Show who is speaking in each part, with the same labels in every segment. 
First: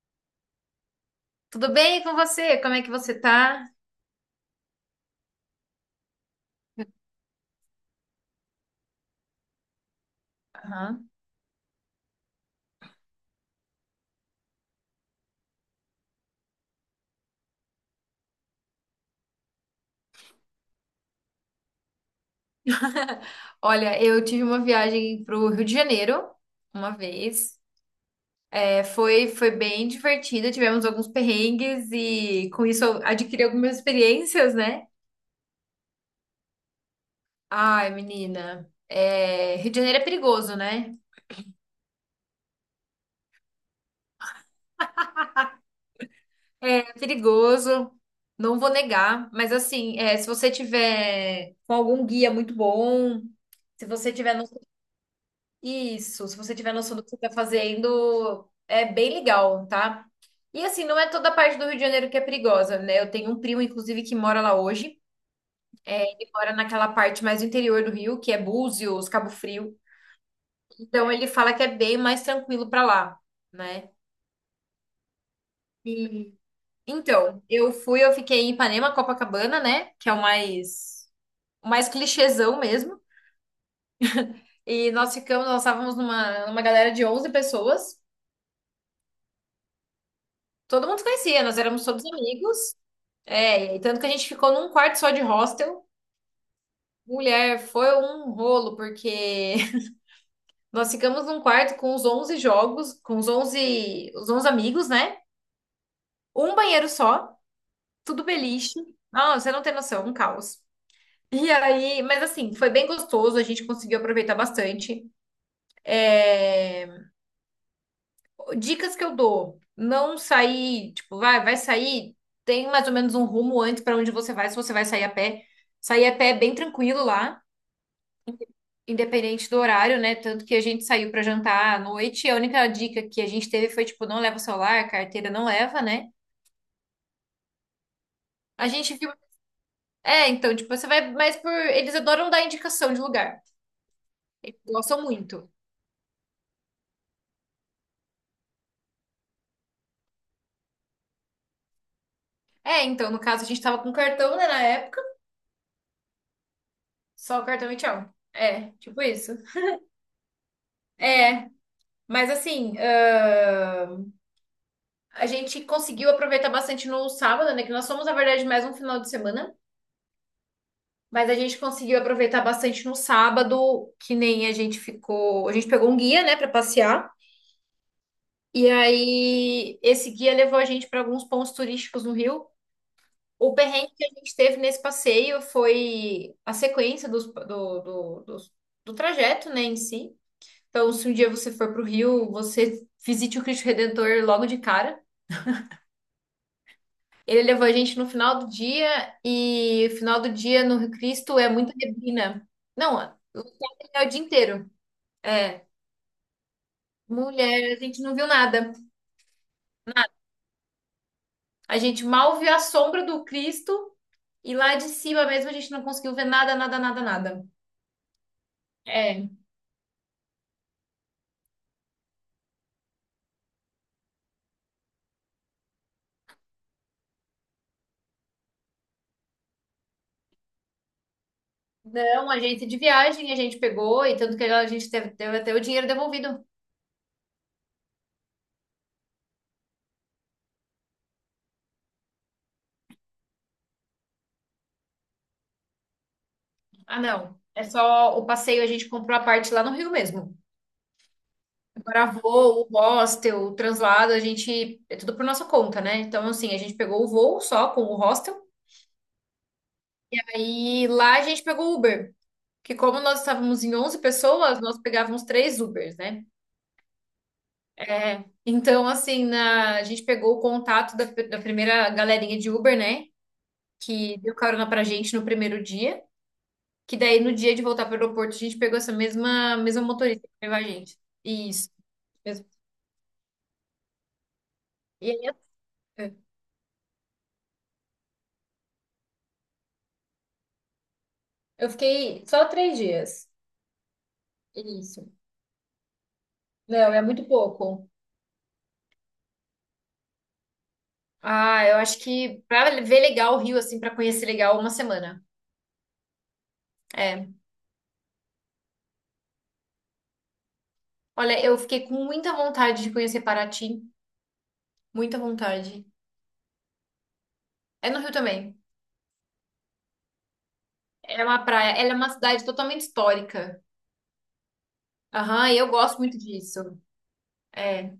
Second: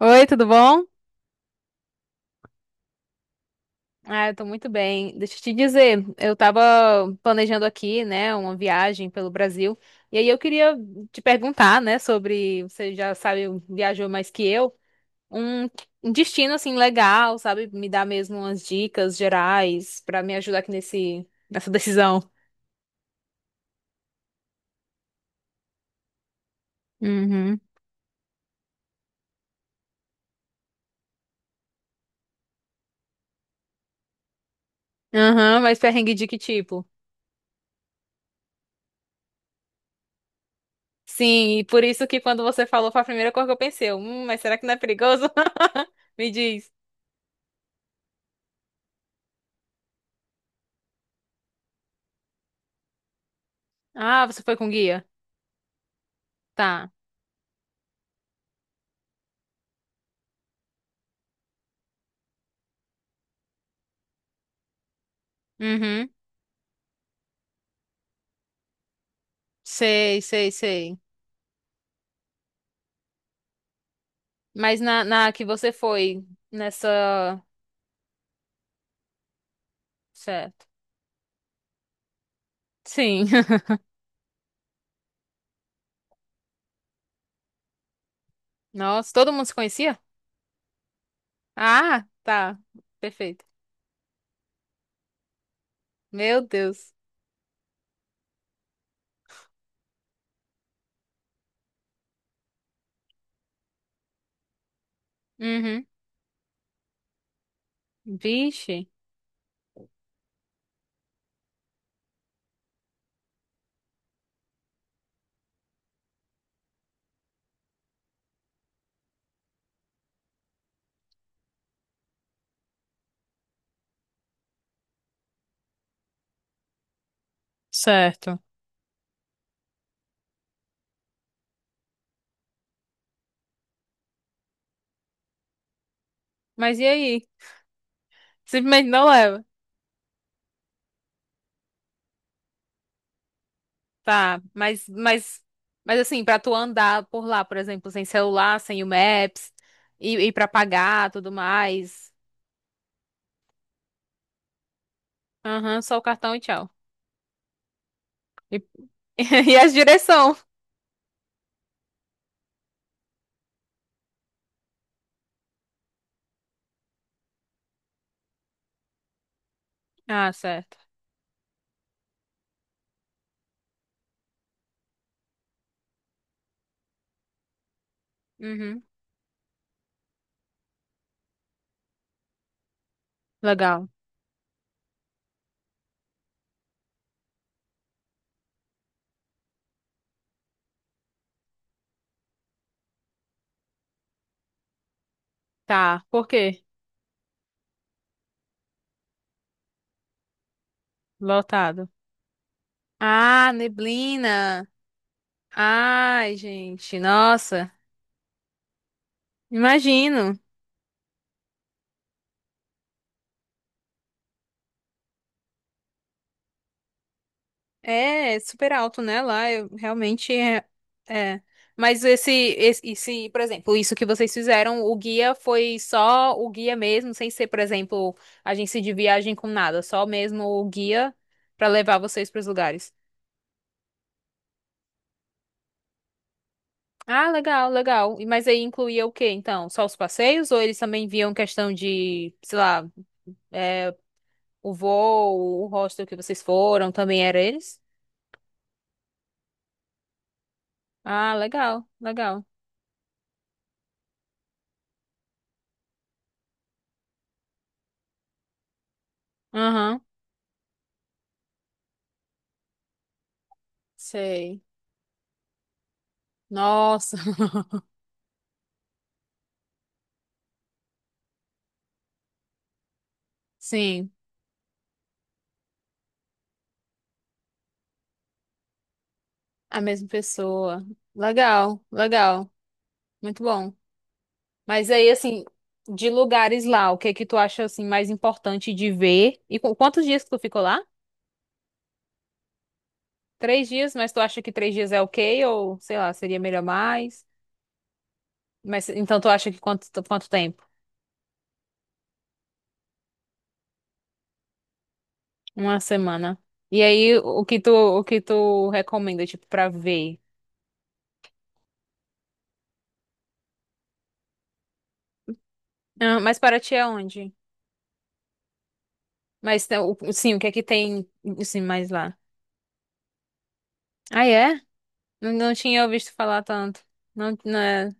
Speaker 1: Oi, tudo bom?
Speaker 2: Tudo bem com você? Como é que você tá?
Speaker 1: Ah, eu tô muito bem. Deixa eu te dizer, eu tava planejando aqui, né, uma viagem pelo Brasil, e aí eu queria
Speaker 2: Aham.
Speaker 1: te perguntar, né, sobre, você já sabe, viajou mais que eu, um, um destino, assim, legal, sabe? Me dar mesmo umas dicas gerais pra me ajudar aqui nessa decisão.
Speaker 2: Olha, eu tive uma viagem pro Rio de Janeiro uma vez.
Speaker 1: Uhum.
Speaker 2: É, foi bem divertida, tivemos alguns perrengues e com isso eu adquiri algumas experiências, né?
Speaker 1: Aham, mas perrengue de que tipo?
Speaker 2: Ai, menina, é, Rio de Janeiro é perigoso, né?
Speaker 1: Sim, e por isso que quando você falou foi a primeira coisa que eu pensei, eu, mas será que não é perigoso? Me diz.
Speaker 2: É perigoso, não vou negar, mas assim, é, se você tiver com algum guia muito bom, se você
Speaker 1: Ah,
Speaker 2: tiver
Speaker 1: você
Speaker 2: no
Speaker 1: foi com guia?
Speaker 2: Isso, se você tiver
Speaker 1: Tá.
Speaker 2: noção do que você está fazendo, é bem legal, tá? E assim, não é toda a parte do Rio de Janeiro que é perigosa, né? Eu tenho um primo, inclusive, que mora lá hoje,
Speaker 1: Uhum.
Speaker 2: e mora naquela parte mais do interior do Rio, que é Búzios, Cabo Frio.
Speaker 1: Sei, sei, sei.
Speaker 2: Então ele fala que é bem mais tranquilo pra lá, né?
Speaker 1: Mas na que você foi
Speaker 2: E
Speaker 1: nessa.
Speaker 2: então, eu fiquei em Ipanema, Copacabana, né? Que é
Speaker 1: Certo.
Speaker 2: o mais clichêzão mesmo.
Speaker 1: Sim.
Speaker 2: E nós ficamos, nós estávamos numa galera de 11 pessoas.
Speaker 1: Nossa, todo mundo se conhecia?
Speaker 2: Todo mundo se conhecia, nós éramos todos
Speaker 1: Ah, tá.
Speaker 2: amigos.
Speaker 1: Perfeito.
Speaker 2: É, e tanto que a gente ficou num quarto só de hostel.
Speaker 1: Meu Deus.
Speaker 2: Mulher, foi um rolo, porque nós ficamos num quarto com os 11 amigos, né?
Speaker 1: Uhum.
Speaker 2: Um banheiro só, tudo beliche.
Speaker 1: Vixe.
Speaker 2: Ah, você não tem noção, um caos. E aí, mas assim, foi bem gostoso, a gente conseguiu aproveitar bastante. É, dicas que eu dou: não sair, tipo, vai sair, tem mais ou menos um rumo antes para onde você vai, se você vai sair a pé. Sair a pé é bem tranquilo lá.
Speaker 1: Certo.
Speaker 2: Independente do horário, né? Tanto que a gente saiu para jantar à noite. E a única dica que a gente teve foi, tipo, não leva o celular, carteira não leva, né?
Speaker 1: Mas e aí?
Speaker 2: A
Speaker 1: Simplesmente
Speaker 2: gente
Speaker 1: não
Speaker 2: viu.
Speaker 1: leva.
Speaker 2: É, então, tipo, você vai. Mas por. Eles adoram dar indicação de lugar.
Speaker 1: Tá, mas,
Speaker 2: Gostam
Speaker 1: mas,
Speaker 2: muito.
Speaker 1: mas assim, pra tu andar por lá, por exemplo, sem celular, sem o Maps, e pra pagar, tudo mais.
Speaker 2: É, então, no caso, a gente tava com cartão, né, na época.
Speaker 1: Aham, só o cartão e tchau.
Speaker 2: Só o cartão e tchau.
Speaker 1: E,
Speaker 2: É, tipo isso.
Speaker 1: e as direção.
Speaker 2: É, mas assim. A gente conseguiu aproveitar bastante no sábado, né? Que nós fomos, na verdade, mais um final de semana.
Speaker 1: Ah, certo.
Speaker 2: Mas a gente conseguiu aproveitar bastante no sábado, que nem a gente ficou. A gente pegou um guia, né, para passear. E
Speaker 1: Uhum.
Speaker 2: aí, esse guia levou a gente para alguns pontos turísticos no Rio. O
Speaker 1: Legal.
Speaker 2: perrengue que a gente teve nesse passeio foi a sequência do trajeto, né, em si. Então, se um dia você for para o Rio, você visite o Cristo Redentor logo de cara.
Speaker 1: Tá. Por quê?
Speaker 2: Ele levou a gente no final do dia, e o final do dia no Rio Cristo é muita
Speaker 1: Lotado.
Speaker 2: neblina. Não,
Speaker 1: Ah,
Speaker 2: é o dia
Speaker 1: neblina.
Speaker 2: inteiro. É,
Speaker 1: Ai, gente, nossa.
Speaker 2: mulher, a gente não viu nada.
Speaker 1: Imagino.
Speaker 2: A gente mal viu a sombra do Cristo e lá de cima mesmo a gente não conseguiu ver nada, nada, nada, nada.
Speaker 1: É super alto, né?
Speaker 2: É,
Speaker 1: Lá eu realmente é. É. Mas esse, por exemplo, isso que vocês fizeram, o guia foi só o guia mesmo, sem ser, por exemplo, agência de viagem com nada, só mesmo o guia pra levar vocês
Speaker 2: não,
Speaker 1: pros
Speaker 2: agência de
Speaker 1: lugares.
Speaker 2: viagem a gente pegou e tanto que a gente teve até o dinheiro devolvido.
Speaker 1: Ah, legal, legal. E mas aí incluía o quê, então? Só os passeios ou eles também viam questão de, sei lá, é, o voo, o hostel que vocês foram,
Speaker 2: Ah,
Speaker 1: também
Speaker 2: não,
Speaker 1: era
Speaker 2: é
Speaker 1: eles?
Speaker 2: só o passeio, a gente comprou a parte lá no Rio mesmo.
Speaker 1: Ah, legal,
Speaker 2: Agora
Speaker 1: legal.
Speaker 2: voo, hostel, o translado, a gente, é tudo por nossa conta, né? Então, assim, a gente pegou o voo só com o hostel,
Speaker 1: Aham,
Speaker 2: aí lá a gente pegou o Uber. Que como nós estávamos em 11 pessoas,
Speaker 1: sei.
Speaker 2: nós pegávamos três Ubers, né?
Speaker 1: Nossa,
Speaker 2: É, então, assim, na- a gente pegou o contato da primeira galerinha de Uber, né?
Speaker 1: sim,
Speaker 2: Que deu carona pra gente no primeiro dia. Que daí, no dia de voltar pro aeroporto, a gente pegou
Speaker 1: a
Speaker 2: mesma
Speaker 1: mesma
Speaker 2: motorista que levou a
Speaker 1: pessoa.
Speaker 2: gente. Isso.
Speaker 1: Legal,
Speaker 2: Mesmo.
Speaker 1: legal, muito bom. Mas
Speaker 2: E
Speaker 1: aí,
Speaker 2: aí,
Speaker 1: assim, de
Speaker 2: é,
Speaker 1: lugares lá, o que que tu acha, assim, mais importante de ver? E quantos dias que tu ficou lá?
Speaker 2: eu fiquei só 3 dias.
Speaker 1: Três dias, mas tu acha que três dias é
Speaker 2: Isso.
Speaker 1: ok? Ou, sei lá, seria melhor
Speaker 2: Não, é muito
Speaker 1: mais?
Speaker 2: pouco.
Speaker 1: Mas, então, tu acha que quanto tempo?
Speaker 2: Ah, eu acho que pra ver legal o Rio, assim, pra conhecer legal, uma semana.
Speaker 1: Uma semana. E aí,
Speaker 2: É.
Speaker 1: o que tu recomenda, tipo, pra ver?
Speaker 2: Olha, eu fiquei com muita vontade de conhecer Paraty. Muita vontade.
Speaker 1: Ah, mas para ti é onde?
Speaker 2: É no Rio também.
Speaker 1: Mas, né, sim, o que é que tem,
Speaker 2: É uma
Speaker 1: assim,
Speaker 2: praia,
Speaker 1: mais
Speaker 2: ela é uma
Speaker 1: lá?
Speaker 2: cidade totalmente histórica.
Speaker 1: Ah, é? Não,
Speaker 2: Aham,
Speaker 1: não
Speaker 2: e eu
Speaker 1: tinha
Speaker 2: gosto
Speaker 1: visto
Speaker 2: muito
Speaker 1: falar
Speaker 2: disso.
Speaker 1: tanto. Não, não é-
Speaker 2: É,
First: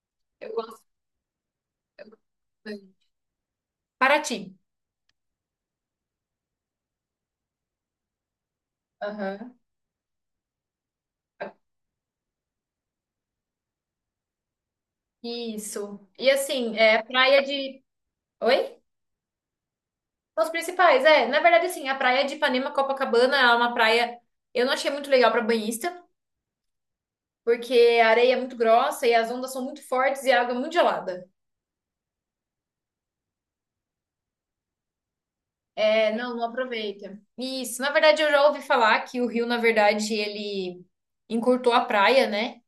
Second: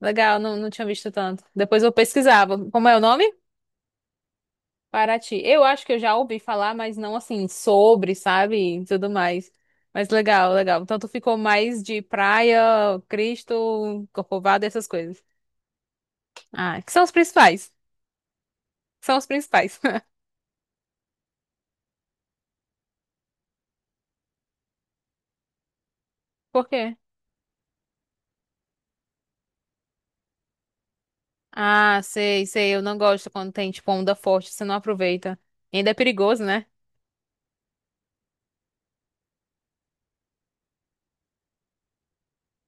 Speaker 1: Legal,
Speaker 2: eu
Speaker 1: não, não
Speaker 2: gosto
Speaker 1: tinha visto tanto. Depois eu pesquisava. Como é
Speaker 2: muito.
Speaker 1: o nome?
Speaker 2: Paraty.
Speaker 1: Paraty. Eu acho que eu já ouvi falar, mas não, assim, sobre, sabe? E tudo mais.
Speaker 2: Aham.
Speaker 1: Mas legal, legal. Então tu ficou mais de praia, Cristo, Corcovado, essas coisas.
Speaker 2: Isso. E assim,
Speaker 1: Ah, que são
Speaker 2: é
Speaker 1: os
Speaker 2: praia
Speaker 1: principais.
Speaker 2: de. Oi?
Speaker 1: São os principais.
Speaker 2: São os principais, é. Na verdade, assim, a praia de Ipanema, Copacabana, ela é uma praia. Eu não achei muito legal para banhista,
Speaker 1: Por quê?
Speaker 2: porque a areia é muito grossa e as ondas são muito fortes e a água é muito gelada.
Speaker 1: Ah, sei, sei. Eu não gosto quando tem, tipo, onda forte. Você não aproveita. E ainda é
Speaker 2: É, não,
Speaker 1: perigoso,
Speaker 2: não
Speaker 1: né?
Speaker 2: aproveita. Isso. Na verdade, eu já ouvi falar que o rio, na verdade, ele encurtou a praia, né?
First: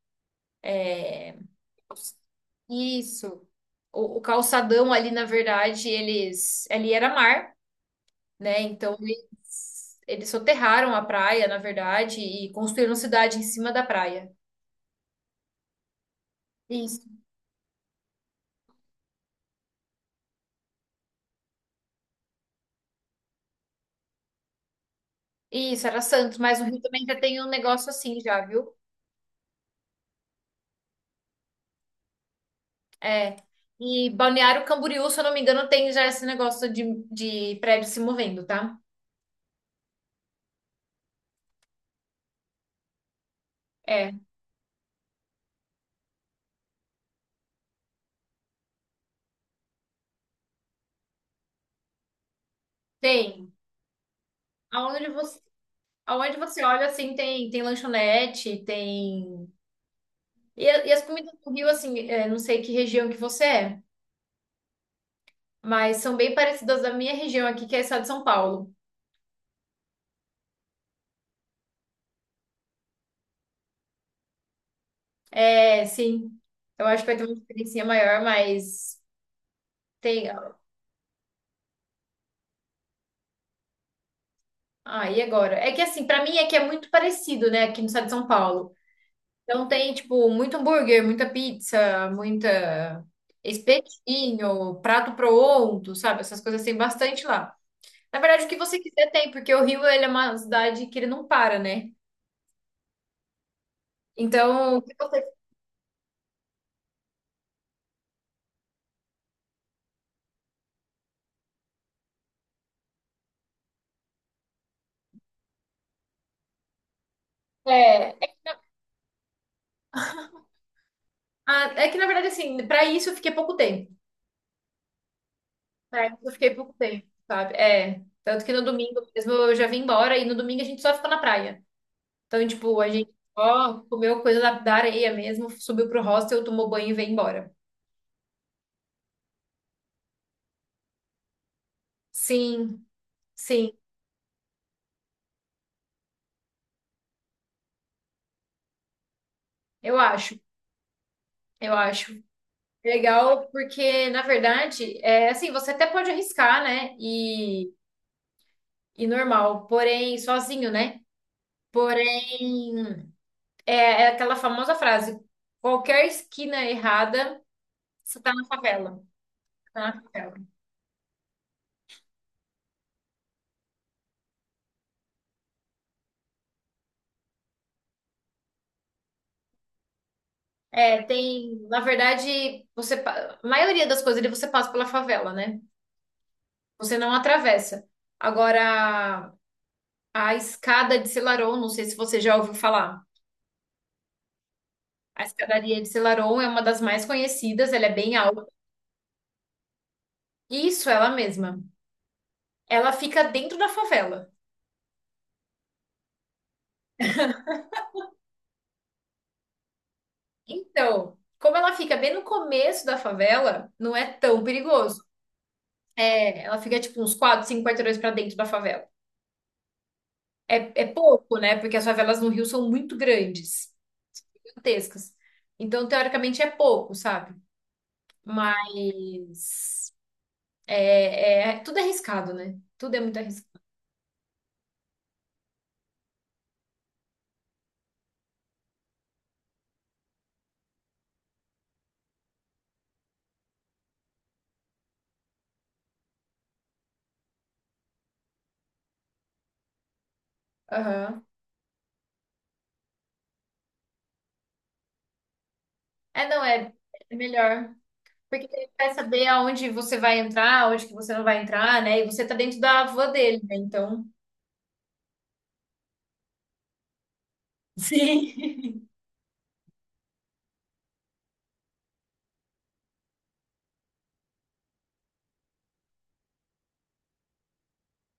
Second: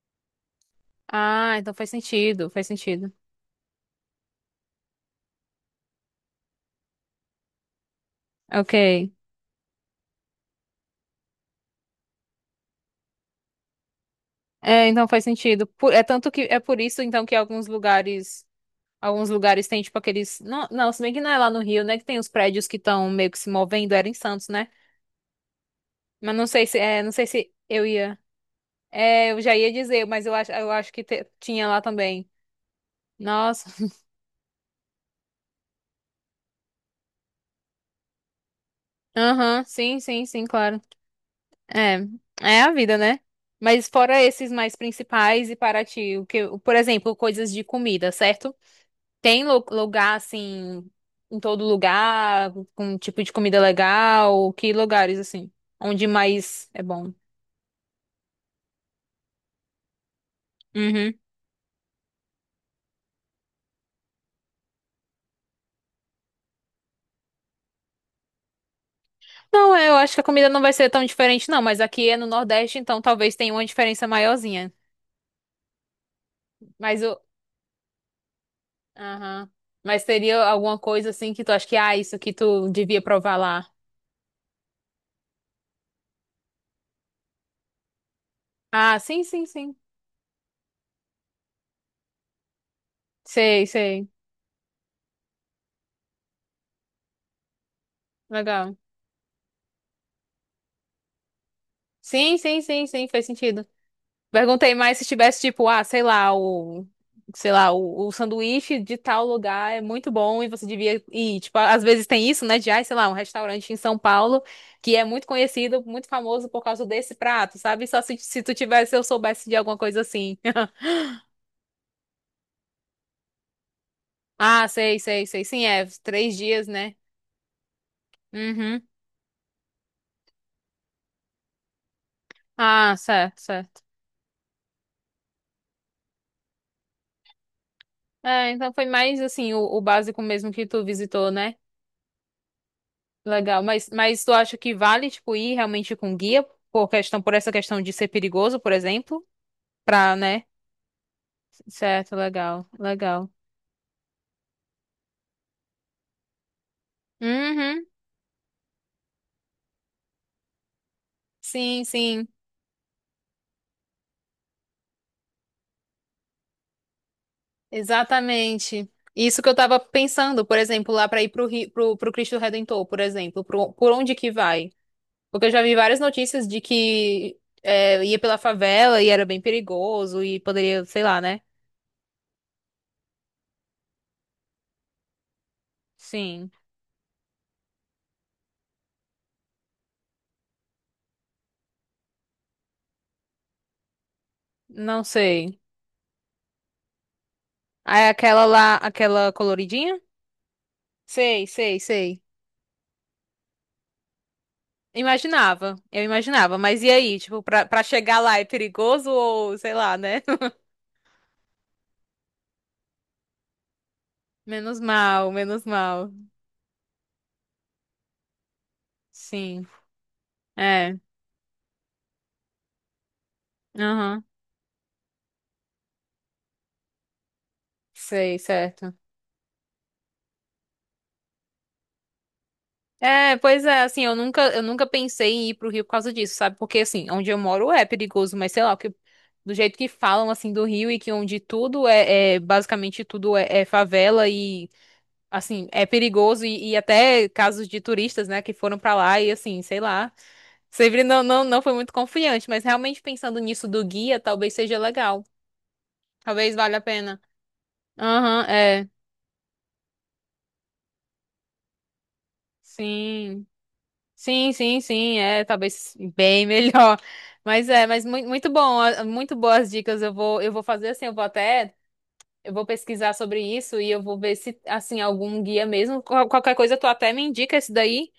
Speaker 1: Ah, então faz sentido. Faz sentido.
Speaker 2: Isso. O calçadão ali, na verdade, eles. Ali era mar, né?
Speaker 1: Ok.
Speaker 2: Então eles soterraram a praia, na verdade, e construíram cidade em cima da praia.
Speaker 1: É, então faz sentido. É tanto que é por isso,
Speaker 2: Isso.
Speaker 1: então, que alguns lugares. Alguns lugares têm, tipo, aqueles. Não, se bem que não é lá no Rio, né? Que tem os prédios que estão meio que se movendo. Era em Santos, né?
Speaker 2: Isso, era
Speaker 1: Mas
Speaker 2: Santos,
Speaker 1: não
Speaker 2: mas o
Speaker 1: sei se.
Speaker 2: Rio
Speaker 1: É,
Speaker 2: também
Speaker 1: não
Speaker 2: já
Speaker 1: sei
Speaker 2: tem um
Speaker 1: se eu
Speaker 2: negócio
Speaker 1: ia.
Speaker 2: assim já, viu?
Speaker 1: É, eu já ia dizer, mas eu acho que tinha lá também.
Speaker 2: É.
Speaker 1: Nossa.
Speaker 2: E Balneário Camboriú, se eu não me engano, tem já esse negócio de prédio se movendo, tá?
Speaker 1: Aham, sim, claro. É, é a vida, né? Mas
Speaker 2: É,
Speaker 1: fora esses mais principais e para ti, o que, por exemplo, coisas de comida, certo? Tem lugar assim, em todo lugar, com um tipo de
Speaker 2: tem.
Speaker 1: comida legal, que
Speaker 2: Aonde
Speaker 1: lugares
Speaker 2: você,
Speaker 1: assim, onde
Speaker 2: aonde você
Speaker 1: mais é
Speaker 2: olha,
Speaker 1: bom?
Speaker 2: assim, tem, tem lanchonete, tem. E, e as
Speaker 1: Uhum.
Speaker 2: comidas do Rio, assim, é, não sei que região que você é, mas são bem parecidas da minha região aqui, que é o estado de São Paulo.
Speaker 1: Não, é, eu acho que a comida não vai ser tão diferente, não, mas aqui é no Nordeste, então talvez tenha uma diferença maiorzinha.
Speaker 2: É, sim, eu
Speaker 1: Mas
Speaker 2: acho que vai
Speaker 1: o.
Speaker 2: ter uma diferencinha maior, mas
Speaker 1: Aham. Mas seria
Speaker 2: tem.
Speaker 1: alguma coisa assim que tu acha que, ah, isso aqui tu devia provar lá.
Speaker 2: Ah, e agora? É que assim, pra mim é que é muito parecido, né, aqui no estado de São Paulo.
Speaker 1: Ah, sim, sim,
Speaker 2: Então
Speaker 1: sim.
Speaker 2: tem, tipo, muito hambúrguer, muita pizza, muita
Speaker 1: Sei, sei.
Speaker 2: espetinho, prato pronto, sabe? Essas coisas tem bastante lá. Na verdade, o que
Speaker 1: Legal.
Speaker 2: você quiser tem, porque o Rio, ele é uma cidade que ele não para, né?
Speaker 1: Sim, fez sentido. Perguntei
Speaker 2: Então, o que
Speaker 1: mais se
Speaker 2: você
Speaker 1: tivesse, tipo, ah, sei lá, o, sei lá, o sanduíche de tal lugar é muito bom e você devia ir. Tipo, às vezes tem isso, né, de, ah, sei lá, um restaurante em São Paulo que é muito conhecido, muito famoso por causa desse prato, sabe? Só
Speaker 2: é,
Speaker 1: se tu tivesse, eu soubesse de alguma coisa assim.
Speaker 2: ah, é que na verdade, assim, pra isso eu fiquei pouco tempo.
Speaker 1: Ah, sei. Sim, é,
Speaker 2: Pra isso eu
Speaker 1: três
Speaker 2: fiquei
Speaker 1: dias,
Speaker 2: pouco
Speaker 1: né?
Speaker 2: tempo, sabe? É. Tanto que no
Speaker 1: Uhum.
Speaker 2: domingo mesmo eu já vim embora e no domingo a gente só ficou na praia. Então, tipo, a
Speaker 1: Ah,
Speaker 2: gente
Speaker 1: certo,
Speaker 2: só
Speaker 1: certo.
Speaker 2: comeu coisa da areia mesmo, subiu pro hostel, tomou banho e veio embora.
Speaker 1: É, então foi mais, assim, o básico mesmo que tu visitou, né?
Speaker 2: Sim,
Speaker 1: Legal,
Speaker 2: sim,
Speaker 1: mas tu acha que vale, tipo, ir realmente com guia por essa questão de ser perigoso, por exemplo?
Speaker 2: eu
Speaker 1: Pra,
Speaker 2: acho.
Speaker 1: né?
Speaker 2: Eu
Speaker 1: Certo,
Speaker 2: acho
Speaker 1: legal, legal.
Speaker 2: legal porque, na verdade, é assim, você até pode arriscar, né?
Speaker 1: Uhum,
Speaker 2: E normal, porém, sozinho, né?
Speaker 1: sim, sim,
Speaker 2: Porém, é aquela famosa frase: qualquer esquina errada. Você tá na
Speaker 1: exatamente.
Speaker 2: favela.
Speaker 1: Isso que eu tava
Speaker 2: Tá na favela.
Speaker 1: pensando, por exemplo, lá pra ir pro, pro, pro Cristo Redentor, por exemplo, pro, por onde que vai? Porque eu já vi várias notícias de que é, ia pela favela e era bem perigoso e poderia, sei
Speaker 2: É,
Speaker 1: lá, né?
Speaker 2: tem, na verdade, você, pa- a maioria das coisas ali você passa pela favela, né?
Speaker 1: Sim,
Speaker 2: Você não atravessa. Agora, a escada de Selarón, não sei se você já ouviu falar.
Speaker 1: não
Speaker 2: A
Speaker 1: sei.
Speaker 2: escadaria de Selarón é uma das mais conhecidas, ela é
Speaker 1: Aí
Speaker 2: bem alta.
Speaker 1: aquela lá, aquela coloridinha?
Speaker 2: Isso, ela
Speaker 1: Sei,
Speaker 2: mesma.
Speaker 1: sei, sei.
Speaker 2: Ela fica dentro da favela.
Speaker 1: Imaginava, eu imaginava, mas e aí, tipo, pra chegar lá é perigoso ou sei lá, né?
Speaker 2: Então, como ela fica bem no começo da favela, não é tão
Speaker 1: Menos
Speaker 2: perigoso.
Speaker 1: mal, menos mal.
Speaker 2: É, ela fica tipo uns 4, 5 quarteirões pra dentro da favela.
Speaker 1: Sim,
Speaker 2: É, é
Speaker 1: é,
Speaker 2: pouco, né? Porque as favelas no Rio são muito grandes,
Speaker 1: aham,
Speaker 2: gigantescas. Então, teoricamente, é pouco, sabe?
Speaker 1: sei, certo.
Speaker 2: Mas é, tudo é arriscado, né? Tudo é muito
Speaker 1: É,
Speaker 2: arriscado.
Speaker 1: pois é, assim, eu nunca pensei em ir pro Rio por causa disso, sabe? Porque, assim, onde eu moro é perigoso, mas sei lá, o que, do jeito que falam, assim, do Rio e que onde tudo é, basicamente tudo é, é favela e, assim, é perigoso e até casos de turistas, né, que foram pra lá e, assim, sei lá. Sempre não,
Speaker 2: Aham.
Speaker 1: não foi muito confiante, mas realmente pensando nisso do guia, talvez seja legal.
Speaker 2: É, não,
Speaker 1: Talvez
Speaker 2: é,
Speaker 1: valha a
Speaker 2: é
Speaker 1: pena.
Speaker 2: melhor.
Speaker 1: Aham,
Speaker 2: Porque ele
Speaker 1: é.
Speaker 2: vai saber aonde você vai entrar, aonde que você não vai entrar, né? E você tá dentro da van dele,
Speaker 1: Sim.
Speaker 2: né? Então.
Speaker 1: Sim, é, talvez bem melhor. Mas é, mas muito, muito bom,
Speaker 2: Sim.
Speaker 1: ah, muito boas dicas. Eu vou fazer assim, eu vou até, eu vou pesquisar sobre isso e eu vou ver se, assim, algum guia mesmo. Qualquer coisa tu até me indica esse daí,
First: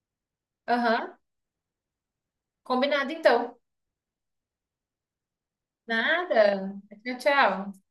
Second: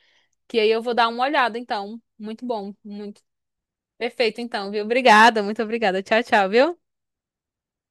Speaker 1: que aí eu vou dar
Speaker 2: Aham.
Speaker 1: uma olhada, então. Muito bom,
Speaker 2: Combinado,
Speaker 1: muito
Speaker 2: então.
Speaker 1: perfeito, então, viu? Obrigada, muito obrigada. Tchau, tchau,
Speaker 2: Nada.
Speaker 1: viu?
Speaker 2: Tchau, tchau.